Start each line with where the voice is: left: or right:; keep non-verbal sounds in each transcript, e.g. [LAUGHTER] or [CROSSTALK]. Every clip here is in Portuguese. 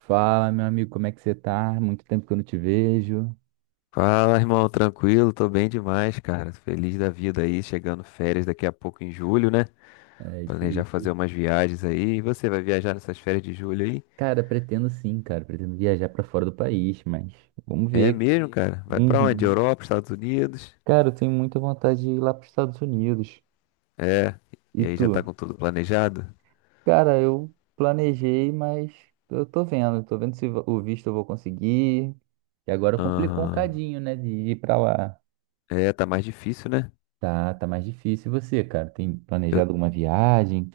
right: Fala, meu amigo, como é que você tá? Muito tempo que eu não te vejo.
left: Fala, irmão, tranquilo? Tô bem demais, cara. Feliz da vida aí, chegando férias daqui a pouco em julho, né?
right: É isso
left: Planejar
right: aí.
left: fazer umas viagens aí. E você vai viajar nessas férias de julho aí?
right: Cara, pretendo sim, cara. Pretendo viajar pra fora do país, mas vamos
left: É
right: ver.
left: mesmo, cara. Vai pra onde?
right: Uhum.
left: Europa, Estados Unidos?
right: Cara, eu tenho muita vontade de ir lá pros Estados Unidos.
left: É.
right: E
left: E aí
right: tu?
left: já tá com tudo planejado?
right: Cara, eu planejei, mas eu tô vendo. Tô vendo se o visto eu vou conseguir. E agora complicou um
left: Aham.
right: cadinho, né, de ir pra lá.
left: É, tá mais difícil, né?
right: Tá, tá mais difícil. E você, cara? Tem planejado alguma viagem?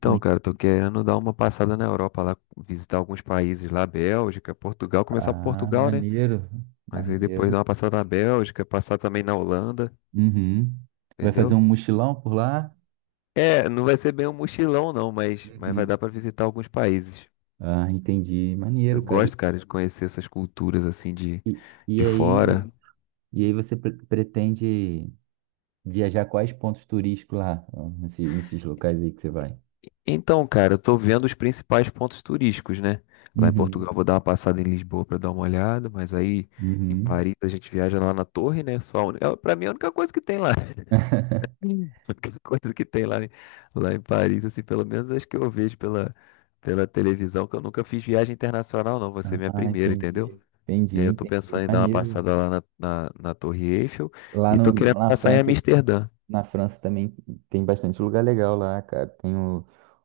right: Como é que-
left: cara, tô querendo dar uma passada na Europa lá, visitar alguns países lá, Bélgica, Portugal, começar por
right: Ah,
left: Portugal, né?
right: maneiro.
left: Mas aí depois dar
right: Maneiro.
left: uma passada na Bélgica, passar também na Holanda,
right: Uhum. Vai fazer um
left: entendeu?
right: mochilão por lá?
left: É, não vai ser bem um mochilão não, mas vai dar
right: Uhum.
left: pra visitar alguns países.
right: Ah, entendi. Maneiro,
left: Eu
right: cara.
left: gosto, cara, de conhecer essas culturas assim
right: E e
left: de
right: aí,
left: fora.
right: e aí, você pretende viajar quais pontos turísticos lá, ó, nesses locais aí que você vai?
left: Então, cara, eu tô vendo os principais pontos turísticos, né? Lá em
right: Uhum.
left: Portugal eu vou dar uma passada em Lisboa pra dar uma olhada, mas aí em
right: Uhum.
left: Paris a gente viaja lá na torre, né? É, pra mim é a única coisa que tem lá. [LAUGHS] Hum. A única coisa que tem lá, em- Lá em Paris, assim, pelo menos acho que eu vejo pela televisão, que eu nunca fiz viagem internacional, não. Vai ser minha
right: Ah,
left: primeira, entendeu?
right: entendi. Entendi,
left: E aí eu tô
right: entendi.
left: pensando em dar uma
right: Maneiro.
left: passada na Torre Eiffel
right: Lá
left: e
right: no,
left: tô querendo passar em Amsterdã.
right: Na França também tem bastante lugar legal lá, cara. Tem o,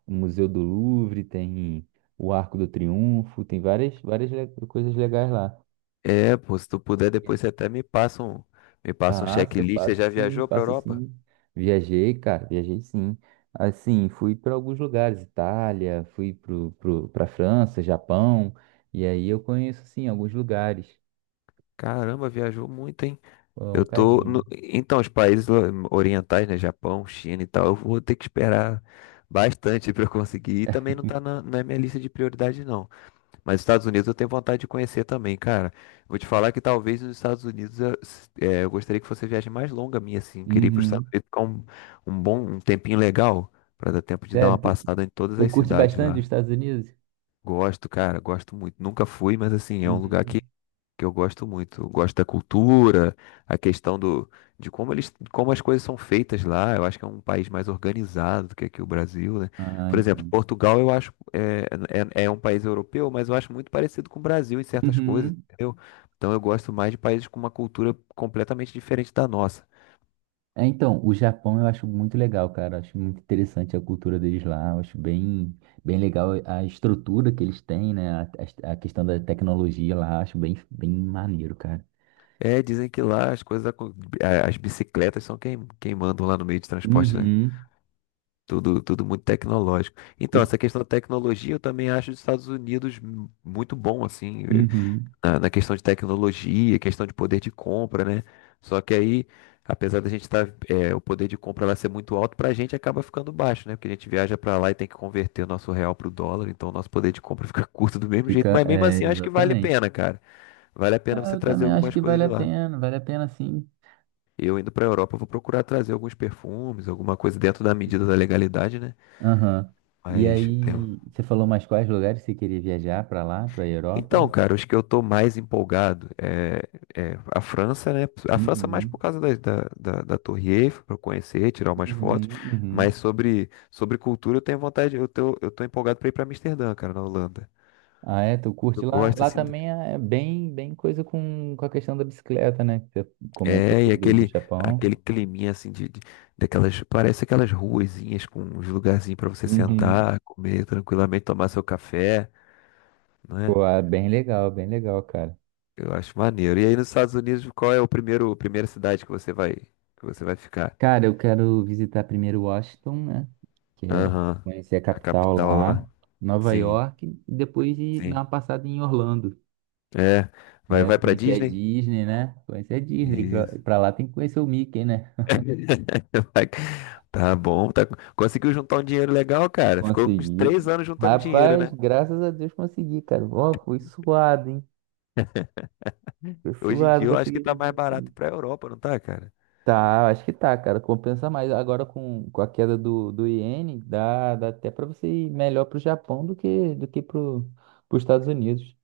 right: o Museu do Louvre, tem o Arco do Triunfo, tem várias coisas legais lá.
left: É, pô, se tu puder, depois você até me passa um
right: Passa,
left: checklist. Você
right: passa
left: já
right: sim,
left: viajou pra
right: passa
left: Europa?
right: sim. Viajei, cara, viajei sim. Assim, fui para alguns lugares, Itália, fui para França, Japão, e aí eu conheço sim alguns lugares,
left: Caramba, viajou muito, hein?
right: um
left: Eu tô
right: cadinho.
left: no- Então, orientais, né? Japão, China e tal, eu vou ter que esperar bastante [LAUGHS] pra eu conseguir. E também não tá na minha lista de prioridade, não. Mas os Estados Unidos eu tenho vontade de conhecer também, cara. Vou te falar que talvez os Estados Unidos eu, é, eu gostaria que fosse a viagem mais longa minha, assim. Eu queria ir para os
right: Uhum.
left: Estados Unidos ficar um bom, um tempinho legal, para dar tempo de dar uma
right: Sério, tu,
left: passada em todas
right: tu
left: as
right: curte
left: cidades
right: bastante os
left: lá.
right: Estados Unidos?
left: Gosto, cara, gosto muito. Nunca fui, mas assim, é um lugar
right: Uhum.
left: que eu gosto muito. Eu gosto da cultura, a questão do, de como eles, como as coisas são feitas lá. Eu acho que é um país mais organizado do que aqui o Brasil, né?
right: Ah,
left: Por exemplo,
right: entendi.
left: Portugal eu acho é, é, é um país europeu, mas eu acho muito parecido com o Brasil em certas coisas,
right: Uhum.
left: entendeu? Então eu gosto mais de países com uma cultura completamente diferente da nossa.
right: É, então, o Japão eu acho muito legal, cara. Acho muito interessante a cultura deles lá. Eu acho bem, bem legal a estrutura que eles têm, né? A questão da tecnologia lá, acho bem, bem maneiro, cara.
left: É, dizem que lá as as bicicletas são quem, quem mandam lá no meio de transporte, né?
right: Uhum.
left: Tudo muito tecnológico.
right: E-
left: Então, essa questão da tecnologia, eu também acho os Estados Unidos muito bom, assim,
right: Uhum.
left: na questão de tecnologia, questão de poder de compra, né? Só que aí, apesar da gente estar, o poder de compra lá ser muito alto, pra gente acaba ficando baixo, né? Porque a gente viaja pra lá e tem que converter o nosso real pro dólar, então o nosso poder de compra [LAUGHS] fica curto do mesmo jeito.
right: Fica,
left: Mas mesmo
right: é,
left: assim, eu acho que vale a pena,
right: exatamente.
left: cara. Vale a pena
right: Ah,
left: você
right: eu
left: trazer
right: também acho
left: algumas
right: que
left: coisas de lá.
right: vale a pena sim.
left: Eu indo pra Europa, eu vou procurar trazer alguns perfumes, alguma coisa dentro da medida da legalidade, né?
right: Aham. E
left: Mas é,
right: aí, você falou mais quais lugares você queria viajar pra lá, pra
left: então,
right: Europa?
left: cara, os que eu tô mais empolgado é, é a França, né? A França mais por
right: Uhum.
left: causa da Torre Eiffel, para conhecer, tirar umas fotos.
right: Uhum.
left: Mas
right: Uhum.
left: sobre cultura, eu tenho eu tô empolgado para ir para Amsterdã, cara, na Holanda.
right: Ah, é? Tu
left: Eu
right: curte lá?
left: gosto,
right: Lá
left: assim,
right: também é bem, bem coisa com a questão da bicicleta, né? Que você comentou
left: é, e
right: aí do
left: aquele,
right: Japão.
left: aquele climinha, assim, daquelas, parece aquelas ruazinhas com uns lugarzinhos para você
right: Uhum.
left: sentar, comer tranquilamente, tomar seu café, né?
right: Pô, é bem legal, cara.
left: Eu acho maneiro. E aí nos Estados Unidos, qual é primeira cidade que que você vai ficar?
right: Cara, eu quero visitar primeiro Washington, né? Que é
left: Aham.
right: conhecer a
left: A
right: capital
left: capital
right: lá,
left: lá.
right: Nova
left: Sim,
right: York, e depois ir dar
left: sim.
right: uma passada em Orlando.
left: É.
right: É,
left: Vai
right: pra
left: pra
right: conhecer a
left: Disney?
right: Disney, né? Conhecer a Disney, que lá-
left: Isso.
right: pra lá tem que conhecer o Mickey, né?
left: [LAUGHS] Vai- Tá bom, tá... conseguiu juntar um dinheiro legal, cara. Ficou uns
right: Consegui.
left: 3 anos juntando dinheiro,
right: Rapaz,
left: né?
right: graças a Deus consegui, cara. Ó, foi suado, hein? Foi
left: Hoje em
right: suado,
left: dia eu acho que
right: consegui
left: tá mais
right: vender.
left: barato ir pra Europa, não tá, cara?
right: Tá, acho que tá, cara. Compensa mais. Agora com a queda do iene, dá até pra você ir melhor pro Japão do que pros Estados Unidos.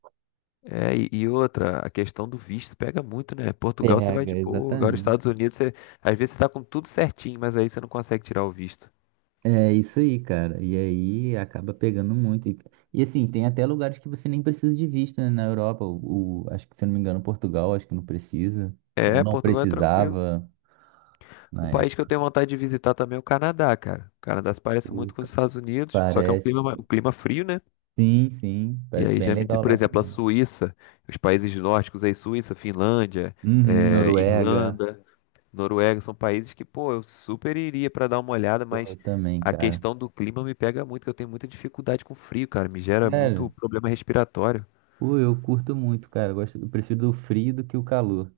left: É, e outra, a questão do visto pega muito, né? Portugal você
right: Pega,
left: vai de boa, agora
right: exatamente.
left: Às vezes você tá com tudo certinho, mas aí você não consegue tirar o visto.
right: É isso aí, cara. E aí acaba pegando muito. E assim, tem até lugares que você nem precisa de visto, né? Na Europa, o- acho que se eu não me engano, Portugal, acho que não precisa. Ou
left: É,
right: não
left: Portugal é tranquilo.
right: precisava
left: Um
right: na
left: país que eu
right: época.
left: tenho vontade de visitar também é o Canadá, cara. O Canadá se parece muito com os Estados Unidos, só que é um
right: Parece,
left: um clima frio, né?
right: sim, sim.
left: E
right: Parece
left: aí
right: bem
left: já me diz,
right: legal
left: por
right: lá
left: exemplo, a
right: também.
left: Suíça, os países nórdicos aí, Suíça, Finlândia,
right: Uhum, Noruega.
left: Irlanda, Noruega, são países que, pô, eu super iria pra dar uma olhada,
right: Pô,
left: mas
right: eu também,
left: a
right: cara.
left: questão do clima me pega muito, que eu tenho muita dificuldade com frio, cara. Me gera muito
right: Sério.
left: problema respiratório.
right: Pô, eu curto muito, cara. Eu gosto, eu prefiro o frio do que o calor.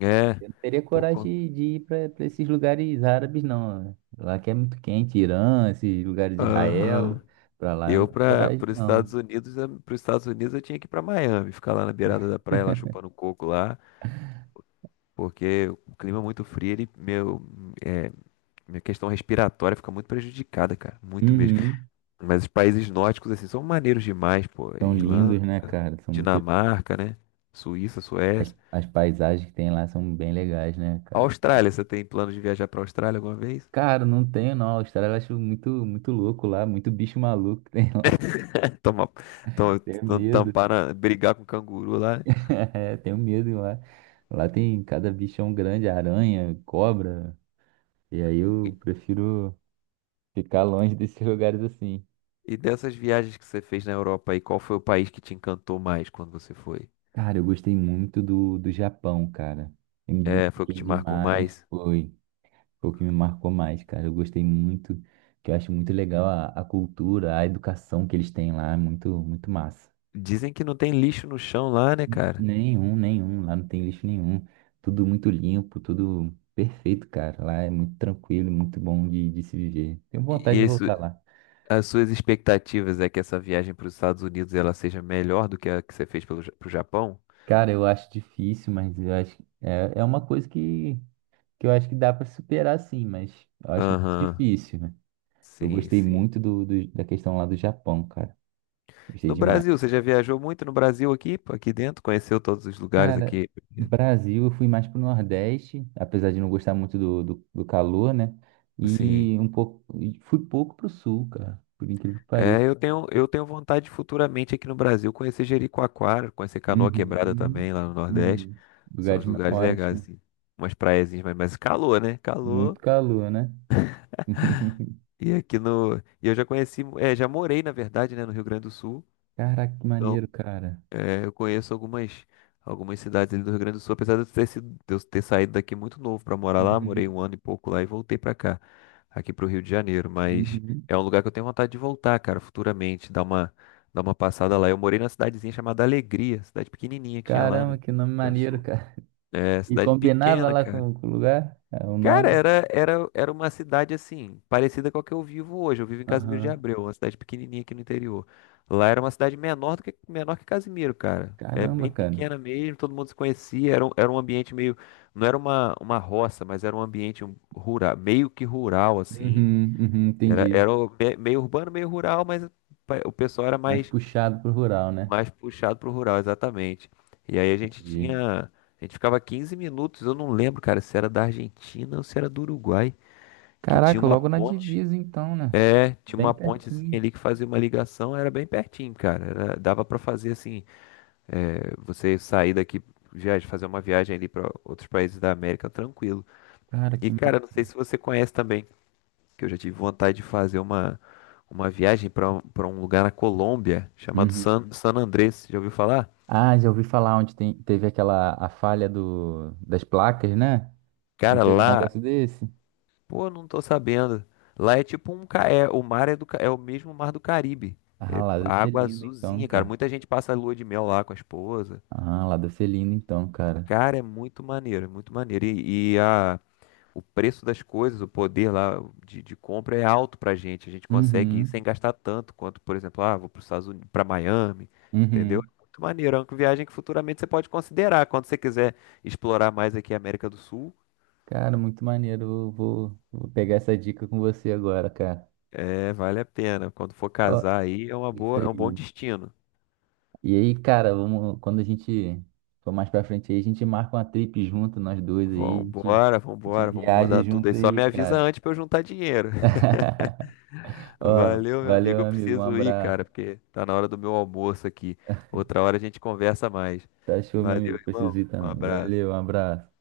left: É,
right: Eu não teria
left: pô.
right: coragem
left: Con-
right: de ir pra esses lugares árabes, não, né? Lá que é muito quente, Irã, esses lugares de Israel.
left: Aham.
right: Pra lá eu
left: Eu
right: não tenho
left: para
right: coragem,
left: os Estados
right: não.
left: Unidos, para os Estados Unidos eu tinha que ir para Miami, ficar lá na beirada da praia, lá chupando coco lá, porque o clima é muito frio, é, minha questão respiratória fica muito prejudicada, cara, muito mesmo.
right: Uhum.
left: Mas os países nórdicos assim são maneiros demais, pô,
right: São lindos,
left: Irlanda,
right: né, cara? São muito.
left: Dinamarca, né? Suíça,
right: As,
left: Suécia.
right: as paisagens que tem lá são bem legais, né, cara? Acho-
left: Austrália, você tem plano de viajar para Austrália alguma vez?
right: Cara, não tenho, não. A Austrália eu acho muito, muito louco lá, muito bicho maluco que tem lá.
left: [LAUGHS] Tomar, tom-
right: [LAUGHS] Tenho
left: tom-
right: medo.
left: tampar na- brigar com canguru lá. Né?
right: É, tenho medo lá. Lá tem cada bichão grande, aranha, cobra. E aí eu prefiro ficar longe [LAUGHS] desses lugares assim.
left: E dessas viagens que você fez na Europa aí, qual foi o país que te encantou mais quando você foi?
right: Cara, eu gostei muito do Japão, cara. Eu me
left: É, foi o que
right: identifiquei
left: te marcou
right: demais.
left: mais?
right: Foi o que me marcou mais, cara. Eu gostei muito, que eu acho muito legal a cultura, a educação que eles têm lá. É muito, muito massa.
left: Dizem que não tem lixo no chão lá, né, cara?
right: Nenhum, nenhum. Lá não tem lixo nenhum. Tudo muito limpo, tudo perfeito, cara. Lá é muito tranquilo, muito bom de se viver. Tenho vontade
left: E
right: de
left: isso,
right: voltar lá.
left: as suas expectativas é que essa viagem para os Estados Unidos ela seja melhor do que a que você fez pelo, Ja- pro Japão?
right: Cara, eu acho difícil, mas eu acho que é uma coisa que, eu acho que dá para superar sim, mas eu acho muito
left: Aham,
right: difícil, né? Eu
left: sim,
right: gostei
left: sim.
right: muito da questão lá do Japão, cara. Gostei
left: No
right: demais.
left: Brasil, você já viajou muito no Brasil aqui, pô, aqui dentro? Conheceu todos os lugares
right: Cara,
left: aqui?
right: Brasil, eu fui mais pro Nordeste, apesar de não gostar muito do calor, né?
left: Sim.
right: E um pouco, e fui pouco pro Sul, cara, por incrível que pareça.
left: É, eu tenho vontade de futuramente aqui no Brasil conhecer Jericoacoara, conhecer Canoa Quebrada
right: Uhum,
left: também lá no Nordeste.
right: uhum.
left: São
right: Lugares
left: os
right: ma-
left: lugares legais,
right: ótimos,
left: assim. Umas praiazinhas, mas calor, né?
right: muito
left: Calor.
right: calor, né? [LAUGHS]
left: E aqui no. E eu já conheci, é, já morei, na verdade, né, no Rio Grande do Sul.
right: Caraca, que
left: Então,
right: maneiro, cara.
left: é, eu conheço algumas cidades ali do Rio Grande do Sul, apesar de de eu ter saído daqui muito novo para morar lá, morei
right: Uhum,
left: um ano e pouco lá e voltei para cá, aqui para o Rio de Janeiro, mas
right: uhum.
left: é um lugar que eu tenho vontade de voltar, cara, futuramente, dar uma passada lá. Eu morei numa cidadezinha chamada Alegria, cidade pequenininha que tinha lá, né,
right: Caramba,
left: no
right: que nome
left: Rio Grande do
right: maneiro,
left: Sul.
right: cara.
left: É,
right: E
left: cidade
right: combinava
left: pequena,
right: lá
left: cara.
right: com o lugar, é, o
left: Cara,
right: nome.
left: era uma cidade assim, parecida com a que eu vivo hoje. Eu vivo em Casimiro de
right: Aham.
left: Abreu, uma cidade pequenininha aqui no interior. Lá era uma cidade menor do que menor que Casimiro, cara. É bem
right: Caramba, cara.
left: pequena mesmo, todo mundo se conhecia. Era, era um ambiente meio. Não era uma roça, mas era um ambiente rural, meio que rural, assim.
right: Uhum, uhum, entendi.
left: Meio urbano, meio rural, mas o pessoal
right: Mais puxado pro rural, né?
left: mais puxado pro rural, exatamente. E aí a gente
right: Entendi.
left: tinha. A gente ficava 15 minutos, eu não lembro, cara, se era da Argentina ou se era do Uruguai que tinha
right: Caraca, logo na divisa então, né?
left: tinha
right: Bem
left: uma pontezinha
right: pertinho.
left: ali que fazia uma ligação, era bem pertinho, cara. Era- dava pra fazer assim, é, você sair daqui, viajar, fazer uma viagem ali pra outros países da América tranquilo.
right: Cara,
left: E
right: que ma...
left: cara, não sei se você conhece também, que eu já tive vontade de fazer uma viagem pra para um lugar na Colômbia chamado
right: Uhum.
left: San Andrés. Já ouviu falar?
right: Ah, já ouvi falar onde teve aquela a falha das placas, né? Não
left: Cara,
right: teve um
left: lá,
right: negócio desse?
left: pô, não tô sabendo. Lá é tipo o mar é é o mesmo mar do Caribe.
right: Ah,
left: É
right: lá deve ser
left: água
right: lindo então,
left: azulzinha, cara.
right: cara.
left: Muita gente passa lua de mel lá com a esposa.
right: Ah, lá deve ser lindo então, cara.
left: Cara, é muito maneiro, é muito maneiro. O preço das coisas, o poder lá de compra é alto pra gente. A gente consegue ir sem
right: Uhum,
left: gastar tanto quanto, por exemplo, ah, vou para Estados Unidos, para Miami, entendeu?
right: uhum.
left: É muito maneiro. É uma viagem que futuramente você pode considerar. Quando você quiser explorar mais aqui a América do Sul,
right: Cara, muito maneiro. Eu vou pegar essa dica com você agora, cara.
left: é, vale a pena. Quando for
right: Ó,
left: casar aí, é uma
right: isso
left: boa, é um bom
right: aí.
left: destino.
right: E aí, cara, vamos, quando a gente for mais pra frente aí, a gente marca uma trip junto, nós dois aí, a gente,
left: Vambora,
right: a gente
left: vambora, vamos
right: viaja
left: rodar tudo
right: junto
left: aí. Só
right: aí,
left: me avisa
right: cara.
left: antes pra eu juntar dinheiro.
right: [LAUGHS] Ó,
left: Valeu, meu
right: valeu,
left: amigo.
right: meu
left: Eu
right: amigo, um
left: preciso ir,
right: abraço.
left: cara, porque tá na hora do meu almoço aqui. Outra hora a gente conversa mais.
right: Tá show, meu
left: Valeu,
right: amigo, preciso
left: irmão.
right: ir
left: Um
right: também. Valeu,
left: abraço.
right: um abraço.